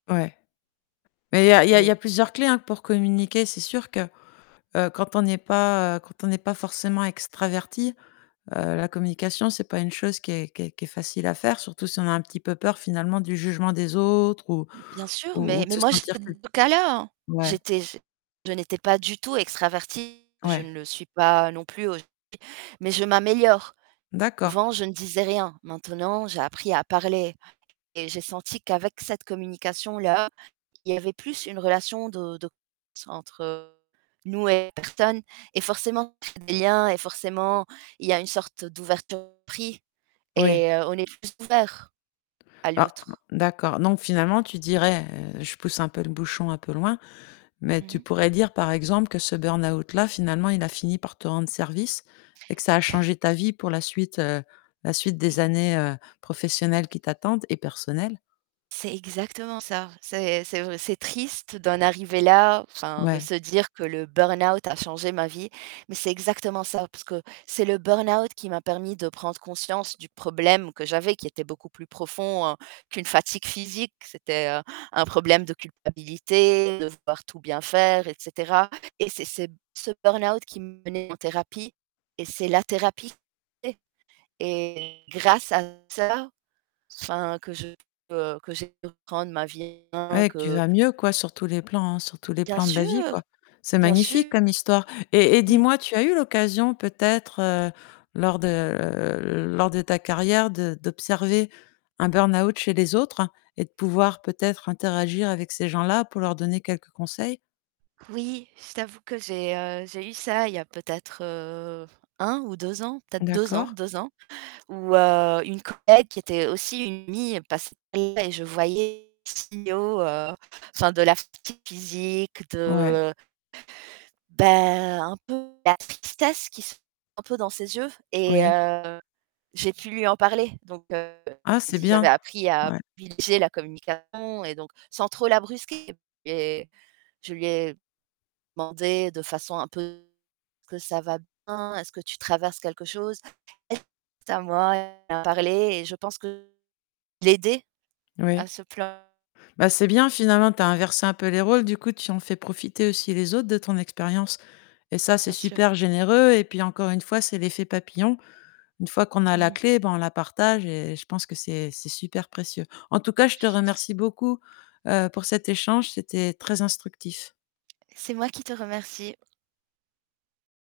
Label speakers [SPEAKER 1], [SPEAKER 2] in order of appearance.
[SPEAKER 1] Ouais. Mais il y a il y a il y
[SPEAKER 2] Et
[SPEAKER 1] a plusieurs clés, hein, pour communiquer. C'est sûr que, heu, quand on n'est pas heu, quand on n'est pas forcément extraverti, heu, la communication, c'est pas une chose qui est qui est qui est facile à faire, surtout si on a un petit peu peur finalement du jugement des autres ou
[SPEAKER 2] M bien sûr,
[SPEAKER 1] ou
[SPEAKER 2] mais
[SPEAKER 1] ou de
[SPEAKER 2] mais
[SPEAKER 1] se
[SPEAKER 2] moi
[SPEAKER 1] sentir
[SPEAKER 2] j'étais
[SPEAKER 1] cul
[SPEAKER 2] [unintelligible]
[SPEAKER 1] ouais.
[SPEAKER 2] j'étais j je n'étais pas du tout extravertie, je
[SPEAKER 1] Ouais.
[SPEAKER 2] ne le suis pas non plus aujourd'hui mais je m'améliore.
[SPEAKER 1] D'accord.
[SPEAKER 2] Avant, je ne disais rien, maintenant, j'ai appris à parler et j'ai senti qu'avec cette communication là, il y avait plus une relation de de confiance entre nous et les personnes et forcément ça crée des liens et forcément, il y a une sorte d'ouverture d'esprit
[SPEAKER 1] Oui.
[SPEAKER 2] et heu, on est plus ouverts à
[SPEAKER 1] Alors
[SPEAKER 2] l'autre.
[SPEAKER 1] d'accord. Donc finalement tu dirais, heu, je pousse un peu le bouchon un peu loin, mais
[SPEAKER 2] Mmh
[SPEAKER 1] tu
[SPEAKER 2] mh.
[SPEAKER 1] pourrais dire, par exemple, que ce burn-out là, finalement, il a fini par te rendre service et que ça a changé ta vie pour la suite, heu, la suite des
[SPEAKER 2] Et
[SPEAKER 1] années, heu, professionnelles qui t'attendent et personnelles?
[SPEAKER 2] C'est exactement ça. C'est c'est v c'est triste d'en arriver là, enfin, de
[SPEAKER 1] Ouais.
[SPEAKER 2] se dire que le burn-out a changé ma vie. Mais c'est exactement ça parce que c'est le burn-out qui m'a permis de prendre conscience du problème que j'avais, qui était beaucoup plus profond qu'une fatigue physique. C'était, heu, un problème de culpabilité, devoir tout bien faire et cetera et c'est c'est ce burn-out qui m'a emmenée en thérapie et c'est la thérapie [unintelligible] et grâce à ça, enfin que je peux que j'ai pu reprendre ma vie en
[SPEAKER 1] Ouais
[SPEAKER 2] main,
[SPEAKER 1] et que tu
[SPEAKER 2] que
[SPEAKER 1] vas mieux, quoi, sur tous les plans, hein, sur tous les
[SPEAKER 2] Bien
[SPEAKER 1] plans de la vie, quoi.
[SPEAKER 2] sûr!
[SPEAKER 1] C'est
[SPEAKER 2] Bien
[SPEAKER 1] magnifique
[SPEAKER 2] sûr.
[SPEAKER 1] comme histoire et et
[SPEAKER 2] Mmh.
[SPEAKER 1] dis-moi, tu as eu l'occasion peut-être, heu, lors de, heu, lors de ta carrière de d'observer un burn-out chez les autres et de pouvoir, peut-être, interagir avec ces gens-là pour leur donner quelques conseils?
[SPEAKER 2] Oui, je t'avoue que j'ai, heu, j'ai eu ça il y a peut-être, heu, 1 ou 2 ans, peut-être 2 ans,
[SPEAKER 1] D'accord.
[SPEAKER 2] 2 ans, où, heu, une collègue qui était aussi une amie passe [unintelligible] et je voyais les signaux, heu, enfin de la fatigue physique,
[SPEAKER 1] Ouais.
[SPEAKER 2] de Bah, un peu de la tristesse qui se un peu dans ses yeux et
[SPEAKER 1] Oui.
[SPEAKER 2] heu, j'ai pu lui en parler. Donc heu,
[SPEAKER 1] Ah
[SPEAKER 2] j'ai
[SPEAKER 1] c'est
[SPEAKER 2] dit j'avais
[SPEAKER 1] bien!
[SPEAKER 2] appris à
[SPEAKER 1] Ouais.
[SPEAKER 2] privilégier la communication et donc sans trop la brusquer! Et je lui ai demandé de façon un peu: «Est-ce que ça va bien? Est-ce que tu traverses quelque chose?» elle c'est à moi, elle a parlé et je pense que l'ai aidée à
[SPEAKER 1] Oui.
[SPEAKER 2] se plain
[SPEAKER 1] Bah c'est bien! Finalement tu as inversé un peu les rôles du coup, tu en fais profiter aussi les autres de ton expérience et ça, c'est
[SPEAKER 2] Bien sûr.
[SPEAKER 1] super généreux et puis, encore une fois, c'est l'effet papillon. Une fois qu'on a
[SPEAKER 2] Mmh
[SPEAKER 1] la
[SPEAKER 2] mh.
[SPEAKER 1] clé, bah, on la partage et je pense que c'est c'est super précieux. En tout cas, je te remercie beaucoup, heu, pour cet échange. C'était très instructif.
[SPEAKER 2] C'est moi qui te remercie.